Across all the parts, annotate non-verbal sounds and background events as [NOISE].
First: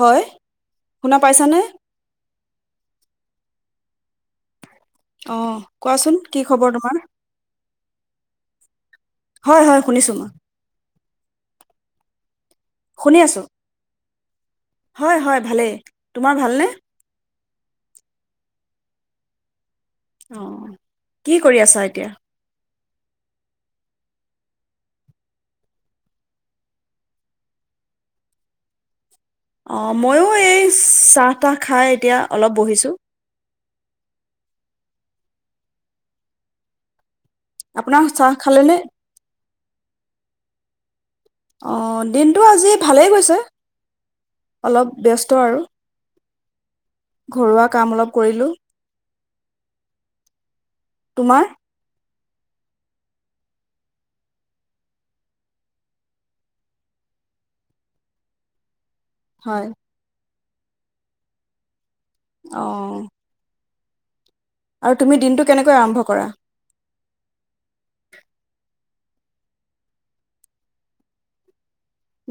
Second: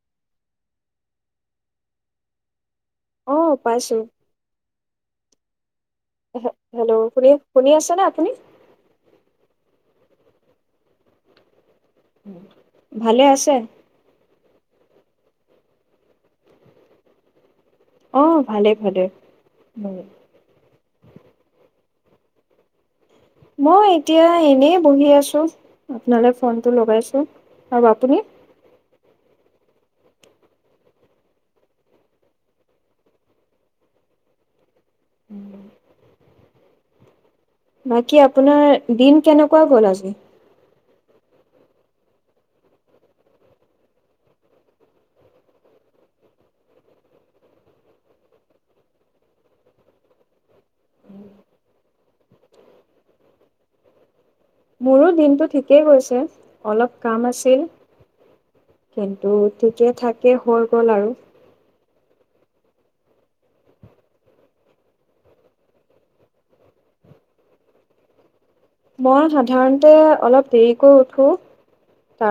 হয়, শুনা পাইছানে? অ' পাইছোঁ। অহ কোৱাচোন কি খবৰ তোমাৰ? শুনি শুনি আছেনে আপুনি? হয় হয়, শুনিছোঁ মই। শুনি ভালে আছো আছে? হয় হয়, ভালেই, তোমাৰ ভালনে? অ', ভালেই ভালেই। অ'। কি কৰি আছা এতিয়া? মই এতিয়া এনেই বহি আছোঁ, আপোনালৈ ফোনটো লগাইছোঁ আৰু আপুনি? অ, ' ময়ো এই চাহ তাহ খাই এতিয়া অলপ বহিছোঁ। [INAUDIBLE] আপোনাৰ বাকী চাহ আপোনাৰ খালেনে দিন কেনেকুৱা গ'ল আজি? অ', দিনটো আজি ভালেই গৈছে, অলপ ব্যস্ত আৰু ঘৰুৱা কাম অলপ কৰিলোঁ, তোমাৰ? মোৰো দিনটো ঠিকেই গৈছে, অলপ কাম আছিল। কিন্তু হয় ঠিকেই থাক এ হৈ গ'ল আৰু। অ'। আৰু তুমি দিনটো কেনেকৈ আৰম্ভ কৰা? মই সাধাৰণতে অলপ দেৰিকৈ উঠো।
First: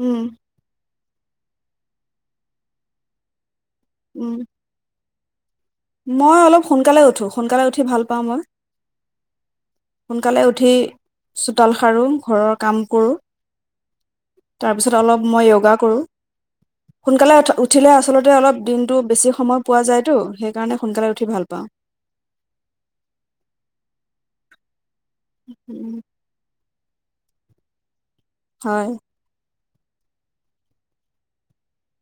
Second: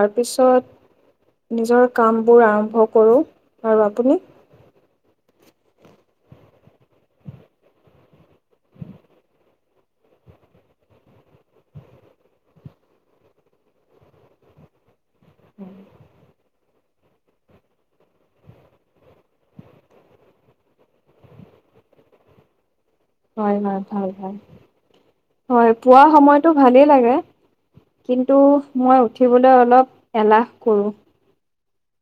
উম নিজৰ কামবোৰ আৰম্ভ কৰোঁ। আৰু আপুনি? উম মই অলপ সোনকালে উঠো। সোনকালে উঠি ভাল পাওঁ মই, সোনকালে উঠি চোতাল সাৰো, ঘৰৰ কাম কৰো, তাৰপিছত অলপ মই য়োগা কৰোঁ। সোনকালে উঠ উঠিলে আচলতে অলপ দিনতটো বেছি সময় পোৱা যায়তো, সেই সেই কাৰণে সোনকালে উঠি ভাল পাওঁ। হয়, হয়, ভাল হয়। হয় উম, পুৱা সময়তো ভালেই লাগে। কিন্তু, হয় মই উঠিবলৈ অলপ এলাহ কৰোঁ।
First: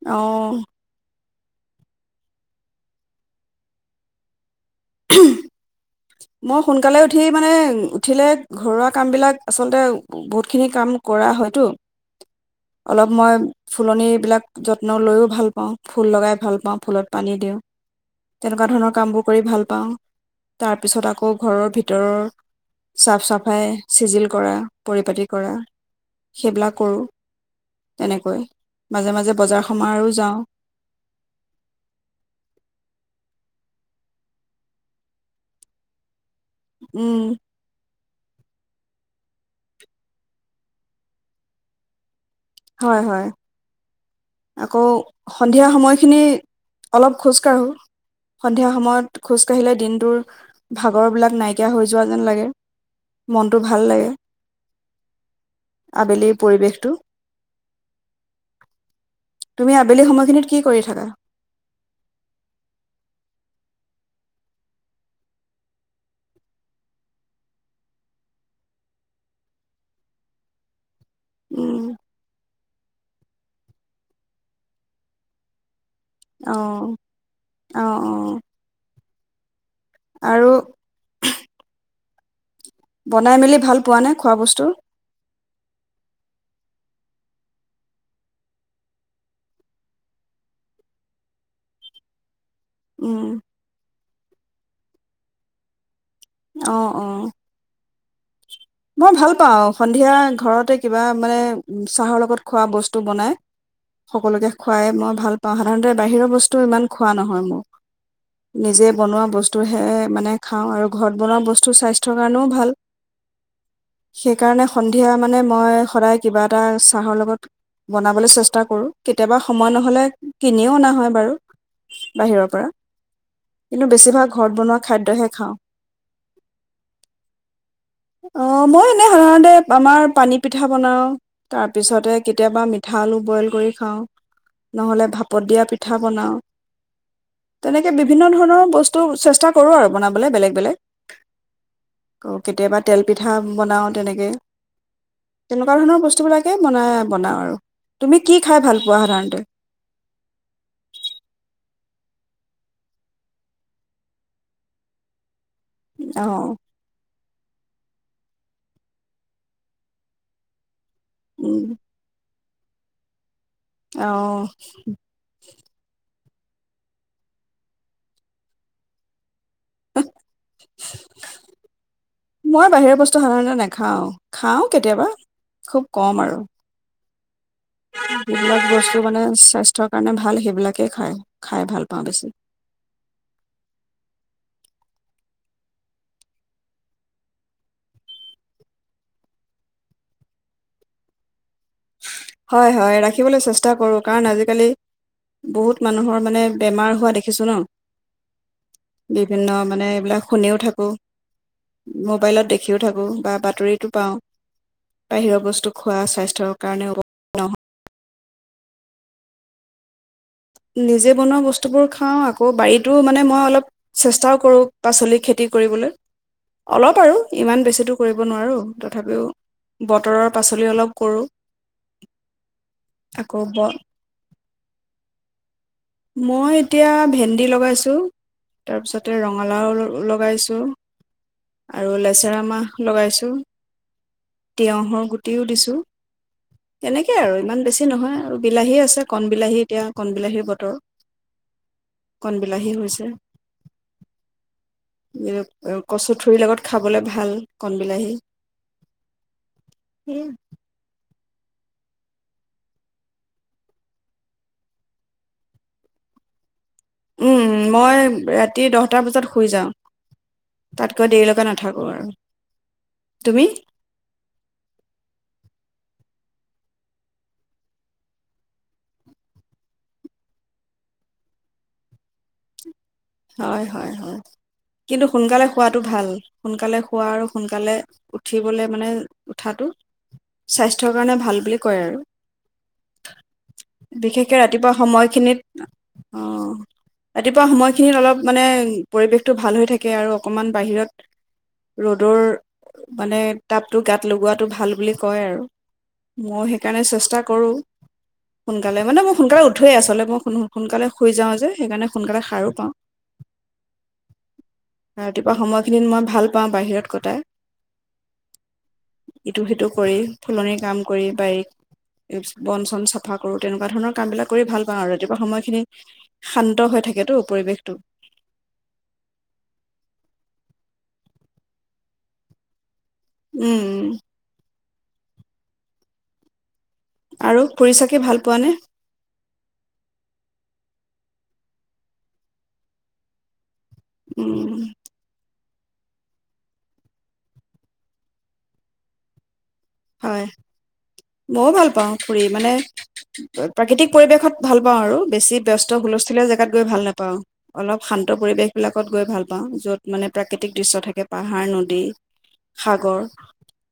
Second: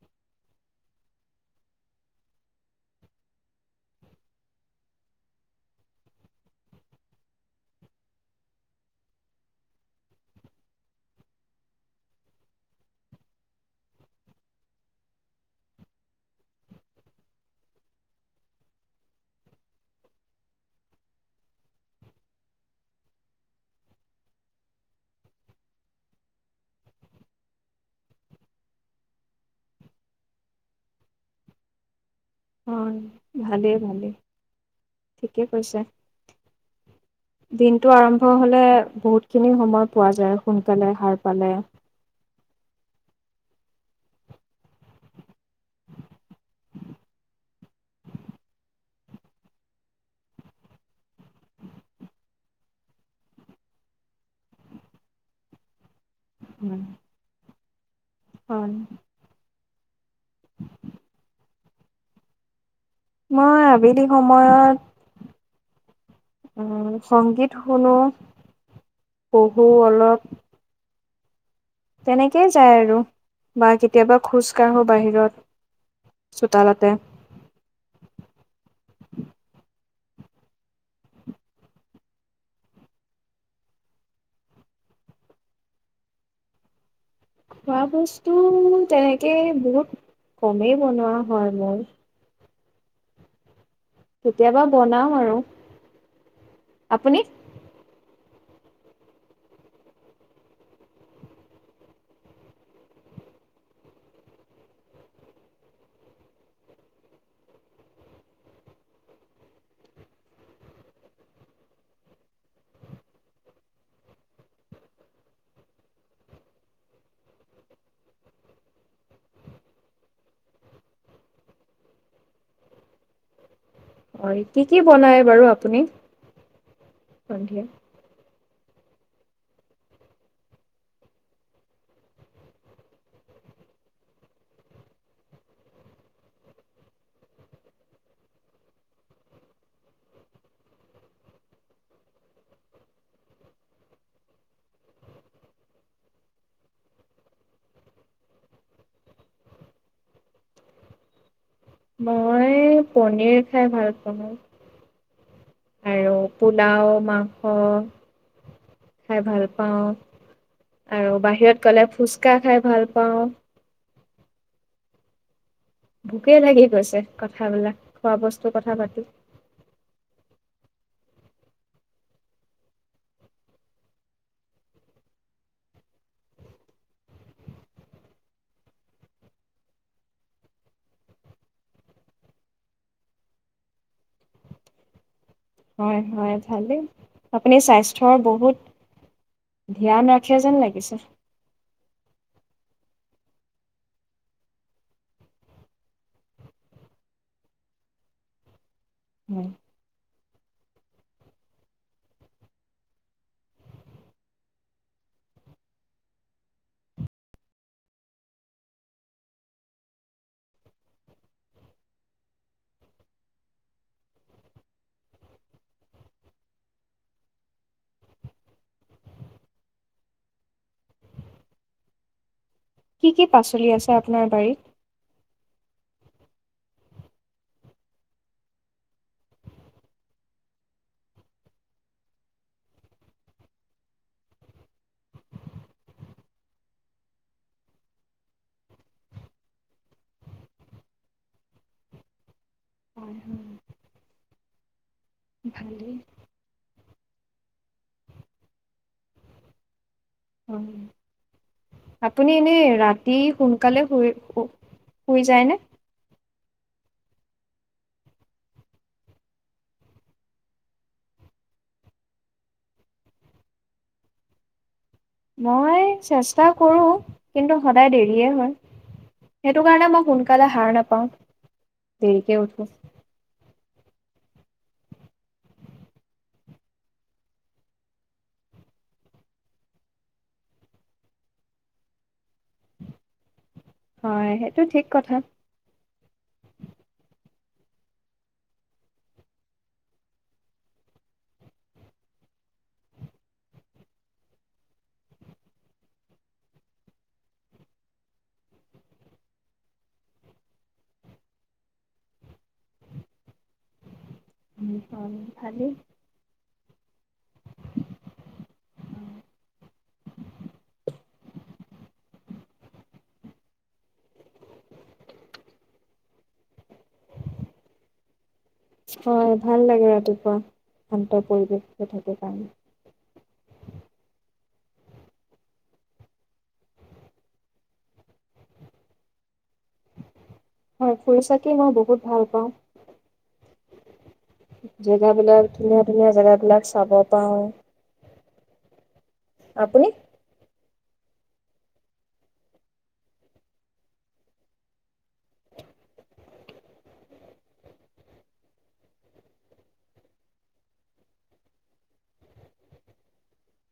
অ'। [INAUDIBLE] মই সোনকালে উঠি মানে, উঠিলে ঘৰুৱা কামবিলাক আচলতে বহুতখিনি কাম কৰা হয়তো। অলপ মই ফুলনিবিলাক যত্ন লৈও ভাল পাওঁ, ফুল লগাই ভাল পাওঁ, ফুলত পানী দিওঁ। তেনেকুৱা ধৰণৰ কামবোৰ কৰি ভাল পাওঁ। তাৰ পিছত আকৌ ঘৰৰ ভিতৰৰ চাফ চাফাই, চিজিল কৰা, পৰিপতি কৰা, সেইবিলাক কৰোঁ। তেনেকৈ মাজে মাজে বজাৰ সমাৰো যাওঁ। অ', ভালেই ভালেই, ঠিকে কৈছা। উম দিনটো আৰম্ভ হ'লে বহুতখিনি সময় পোৱা যায়, সোনকালে সাৰ পালে। হয়, হয়। আকৌ সন্ধিয়া সময়খিনি অলপ খোজ কাঢ়ো। সন্ধিয়া সময়ত খোজ কাঢ়িলে দিনটোৰ ভাগৰবিলাক নাইকিয়া হৈ যোৱা যেন লাগে, মনটো ভাল লাগে। আবেলিৰ হয় পৰিৱেশটো হয়। তুমি আবেলি সময়খিনিত কি কৰি থাকা? মই আবেলি সময়ত উম, সংগীত শুনোঁ, পঢ়ো অলপ উম তেনেকেই যায় আৰু। বা কেতিয়াবা খোজ কাঢ়োঁ বাহিৰত। চোতালতে অ', অ', অ'। আৰু বনাই মেলি ভাল পোৱানে, খোৱা বস্তু? খোৱা বস্তু তেনেকে বহুত কমেই বনোৱা হয়, মোৰ। উম। কেতিয়াবা বনাওঁ আৰু। অ', অ'। আপুনি মই ভাল পাওঁ, সন্ধিয়া ঘৰতে কিবা মানে চাহৰ লগত খোৱা বস্তু বনাই, সকলোকে খুৱাই মই ভাল পাওঁ, সাধাৰণতে বাহিৰৰ বস্তু ইমান খোৱা নহয় মোৰ। নিজে বনোৱা বস্তুহে মানে খাওঁ আৰু ঘৰত বনোৱা বস্তু স্বাস্থ্যৰ কাৰণেও ভাল। সেইকাৰণে সন্ধিয়া মানে মই সদায় কিবা এটা চাহৰ লগত বনাবলৈ চেষ্টা কৰোঁ। কেতিয়াবা সময় নহ'লে কিনিও অনা হয়, বাৰু বাহিৰৰ পৰা। কিন্তু বেছিভাগ হয়, ঘৰত কি, বনোৱা কি বনাই খাদ্যহে বাৰু খাওঁ আপুনি সন্ধিয়া? অ', মই এনেই সাধাৰণতে আমাৰ পানী পিঠা বনাওঁ, তাৰপিছতে কেতিয়াবা মিঠা আলু বইল কৰি খাওঁ, নহ'লে ভাপত দিয়া পিঠা বনাওঁ। তেনেকে বিভিন্ন ধৰণৰ বস্তু চেষ্টা কৰোঁ আৰু বনাবলৈ বেলেগ, বেলেগ। কেতিয়াবা তেল পিঠা বনাওঁ তেনেকে। তেনেকুৱা ধৰণৰ বস্তুবিলাকেই বনাই, বনাওঁ আৰু তুমি কি খাই ভাল পোৱা সাধাৰণতে? মই পনীৰ খাই ভাল পাওঁ। আৰু অ পোলাও, মাং স, খাই ভাল পাওঁ। আৰু উম, বাহিৰত গ'লে ফুচ ফুচকা খাই ভাল পাওঁ। অ' ভোকেই লাগি গৈছে। কথাবিলাক খোৱা বস্তুৰ কথা পাতি। মই বাহিৰৰ বস্তু সাধাৰণতে নাখাওঁ। খাওঁ কেতিয়াবা, খুব কম আৰু যিবিলাক বস্তু মানে স্বাস্থ্যৰ কাৰণে ভাল সেইবিলাকেই খায়-খাই ভাল পাওঁ বেছি। হয়-হয়, ভালেই। আপুনি স্বাস্থ্যৰ বহুত ধ্যান ৰাখে যেন লাগিছে। হয়-হয়। ৰাখিবলৈ চেষ্টা কৰো কাৰণ, কাৰণ আজিকালি বহুত মানুহৰ মানে বেমাৰ হোৱা দেখিছোঁ, ন? হয়। বিভিন্ন মানে এইবিলাক শুনিও থাকোঁ, মোবাইলত দেখিও থাকোঁ বা বাতৰিতো পাওঁ। বাহিৰৰ বস্তু খোৱা স্বাস্থ্যৰ কাৰণেও নহ নিজে বনোৱা বস্তুবোৰ খাওঁ। আকৌ বাৰীতো মানে মই অলপ চেষ্টাও কৰোঁ, পাচলি খেতি কৰিবলৈ। অলপ আৰু ইমান বেছিটো কৰিব নোৱাৰোঁ, তথাপিও বতৰৰ পাচলি অলপ, কৰোঁ। কি কি আকৌ ব পাচলি আছে আপোনাৰ বাৰীত? মই এতিয়া ভেন্দি লগাইছোঁ। তাৰপিছতে ৰঙালাও ল-লগাইছোঁ আৰু লেচেৰামাহ লগাইছোঁ, তিয়হৰ গুটিও দিছোঁ। তেনেকেই আৰু ইমান বেছি নহয় আৰু বিলাহী আছে। কণ বিলাহী এতিয়া কণবলাহীৰ বতৰ, কণবিলাহী হৈছে। হয় হয় য়-য় ভালেই। কচু ঠুৰি লগত খাবলে ভাল, কণবলাহী। হয় নি? আপুনি এনেই ৰাতি সোনকালে শুই সু-শুই যায়নে? উম, মই ৰাতি দহটা বজাত শুই যাওঁ। তাতকৈ দেৰি লৈকে নাথাকো আৰু তুমি? মই চেষ্টা কৰো, কিন্তু সদায় দেৰিয়ে হয়। সেইটো কাৰণে মই সোনকালে হাৰ নাপাওঁ, দেৰিকে উঠো। হয়-হয়। কিন্তু সোনকালে শুৱাটো ভাল। সোনকালে শুৱা আৰু সোনকালে উঠিবলে মানে, উঠাটো স্বাস্থ্যৰ কাৰণে ভাল বুলি কয় আৰু বিশেষকে হয় সেইটো ৰাতিপুৱা ঠিক কথা সময়খিনিত। আ-অ' ৰাতিপুৱা সময় সেই অলপ মানে পৰিৱেশটো ভাল হৈ থাকে আৰু অকণমান বাহিৰত ৰ'দৰ মানে তাপটো গাত লগোৱাটো ভাল বুলি কয় আৰু মই সেইকাৰণে চেষ্টা কৰো সোনকালে, মানে মই সোনকালে উঠোৱে আচলে মই-মই সোন সোনকালে শুই যাওঁ যে সেইকাৰণে সোনকালে সাৰো পাওঁ। হয়, ৰাতিপুৱা ভালেই সময়খিনিত মই ভাল পাওঁ বাহিৰত। কটাই ইটো সিটো কৰি ফুলনিৰ কাম কৰি বাৰীক বন চন চাফা কৰোঁতে এনেকুৱা ধৰণৰ কামবিিলাক কৰি ভাল পাওঁ আৰু ৰাতিপুৱা সময়খিনিত শান্ত হৈ থাকেতটো পৰিৱেশ [INAUDIBLE] হয় ভাল লাগে ৰাতিপুৱা, শান্ত পৰিৱেশ থাকে কাৰণে। উম। আৰু ফুৰি-চাকি ভাল পোৱাানে? হয় ফুৰি-চাকি মই বহুত ভাল পাওঁ। উম জেগা বিলাক ধুনীয়া, ধুনীয়া জেগা বিলাক চাব পাওঁ। আপুনি মইও ভাল পাওঁ ফুৰি মানে। প্ৰাকৃতিক পৰিৱেশত ভাল পাওঁ আৰু বেছি ব্যস্ত হুলস্থুলীয়া জোগাত গৈ ভাল নাপাওঁ। অলপ শান্ত পৰিৱেশ বিলাকত গৈ ভাল পাওঁ,। য'ত মানে প্ৰাকৃতিক দৃশ্য থাকে পাহাৰ, নদী, সাগৰ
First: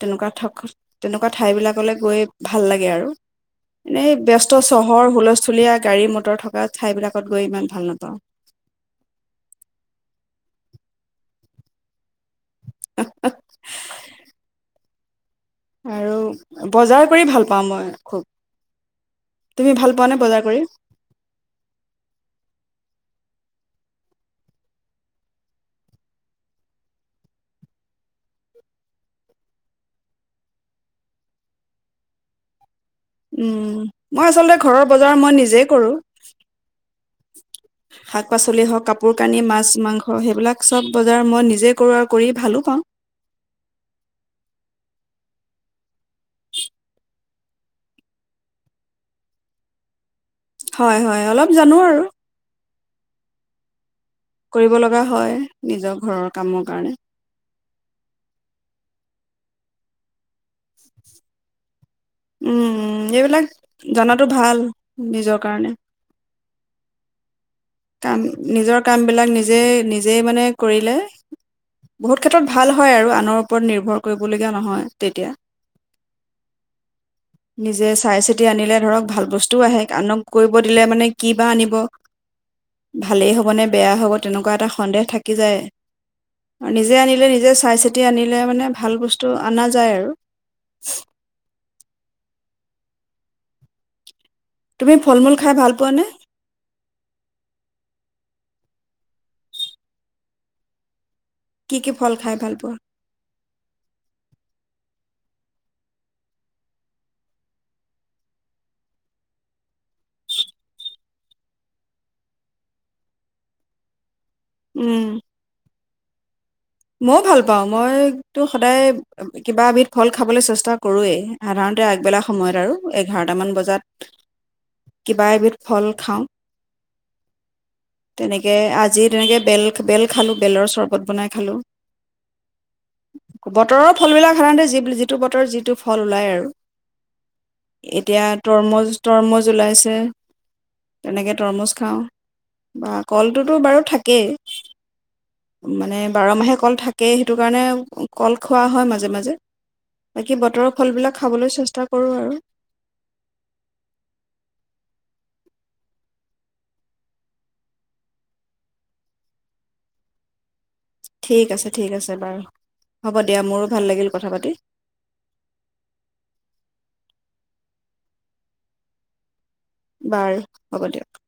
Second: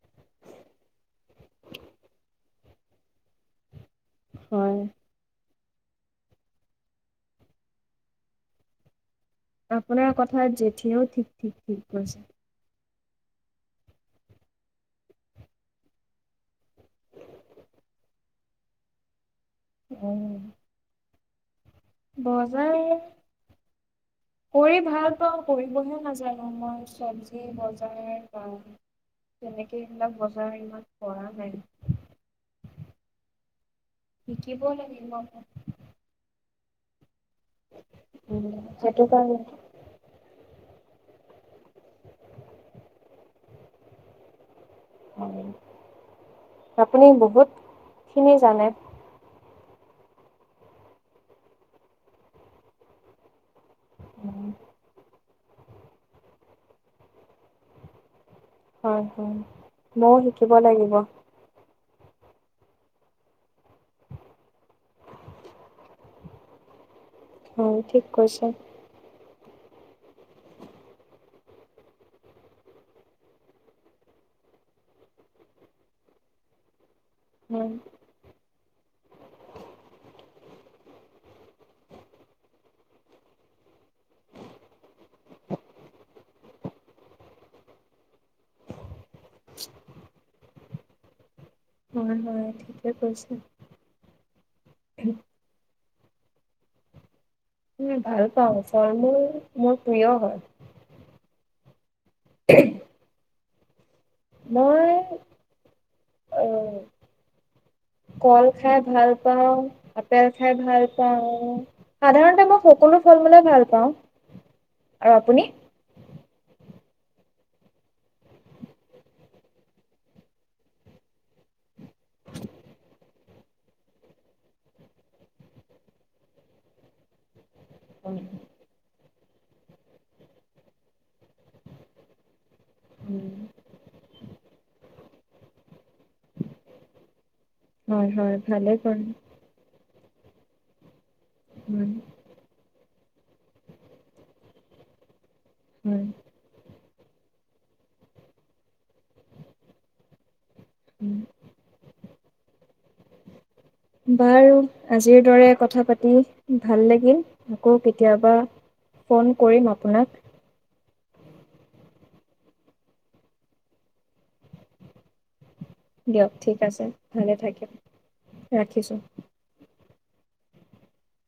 তেনেকুৱা থকা তেনেকুৱা ঠাই বিলাকলৈ গৈ ভাল লাগে আৰু। এনেই ব্যস্ত হয় চহৰ হুলস্থুলীয়া গাড়ী মটৰ থকা ঠাইবিলাকত গৈ ইমান ভাল নাপাওঁ। আপোনাৰ কথাত জেঠীয়েও ঠিক, ঠিক, ঠিক কৈছে। আৰু বজাৰ কৰি ভাল পাওঁ মই খুব। তুমি ভাল পোৱানে বজাৰ কৰি? বজাৰ কৰি ভাল পাওঁ কৰিবহে নাজানো। মই চব্জি বজাৰ বা তেনেকে এইবিলাক বজাৰ ইমান কৰা নাই। উম মই আচলতে শিকিব ঘৰৰ লাগিব। বজাৰ মই নিজেই কৰোঁ। শাক-পাচলি হওঁক সেইটো কাপোৰ কাৰণে কানি মাছ মাংস সেইবিলাক। চব বজাৰ মই নিজে কৰো আৰু কৰি ভালো পাওঁ। আপুনি বহুতখিনি জানে। হয়, হয় অলপ জানো আৰু। কৰিব লগা হয় নিজৰ ঘৰৰ কামৰ কাৰণে। হয়, হয় ময়ো শিকিব লাগিব। উম এইবিলাক জনাতো ভাল নিজৰ কাৰণে। হয় ঠিক কাম কৈছে। নিজৰ কাম বিলাক নিজ যে নিজে মানে কৰিলে বহুত ক্ষেত্ৰত ভাল হয় আৰু আনৰ ওপৰত নিৰ্ভৰ কৰিবলগীয়া নহয় তেতিয়া। হয় নিজে চাই চিতি আনিলে ধৰক ভাল বস্তুও আহে, আনক কৰিব [UNINTELLIGIBLE] মানে কি বা আনিব? ভালেই হ'ব নে বেয়া হ'ব তেনেকুৱা এটা সন্দেহ থাকি যায় নিজে আনিলে নিজে চাই চিতি আনিলে মানে ভাল বস্তু অনা যায় আৰু। [INAUDIBLE] হয়, হয় ঠিকে কৈছে। তুমি ফল-মূল খাই ভাল পোৱা নে? উম, ভাল পাওঁ ফল মূল মোৰ প্ৰিয় হয়। কি কি ফল খাই ভাল পোৱা? মই অ' কল খাই ভাল পাওঁ, আপেল খাই ভাল পাওঁ। সাধাৰণতে মই সকলো ফল মূলে ভাল পাওঁ। উম আৰু আপুনি? ময়ো ভাল পাওঁ মইতো সদায় কিবা এবিধ ফল খাবলৈ চেষ্টা কৰোৱেই সাধাৰণ আগবেলা সময়ত আৰু এঘাৰ বটামান বজাত, কিবা এবিধ ফল খাওঁ। তেনেকে আজি তেনেকৈ বেল-বেল খালোঁ। বেলৰ চৰ্বত বনাই খালোঁ। বতৰৰ ফল বিলাক সাধাৰতে যিব যিব টো বতৰ যিটো ফল ওলায় আৰু। হয় এতিয়া হয় ভালে তৰমুজ, কৰে তৰমুজ ওলাইছে। তেনেকে তৰমুজ হয়। খাওঁ, বা কলটোতো বাৰু থাকেই। মানে হয়। বাৰ মাহে থাকেই সেইটো কাৰণে কল খোৱা হয় মাজে মাজে বাকী বাকী বতৰৰ ফলবিলাক খাবলৈ চেষ্টা কৰোঁ আৰু। বাৰু আজিৰ দৰে কথা পাতি ভাল লাগিল আকৌ কেতিয়াবা ফোন কৰিম আপোনাক। ঠিক আছে, ঠিক আছে, বাৰু হ'ব দিয়া মোৰো ভাল লাগিল কথা পাতি। দিয়ক ঠিক আছে, ভালে থাকিম, ৰাখিছোঁ। বাৰু হ'ব দিয়ক।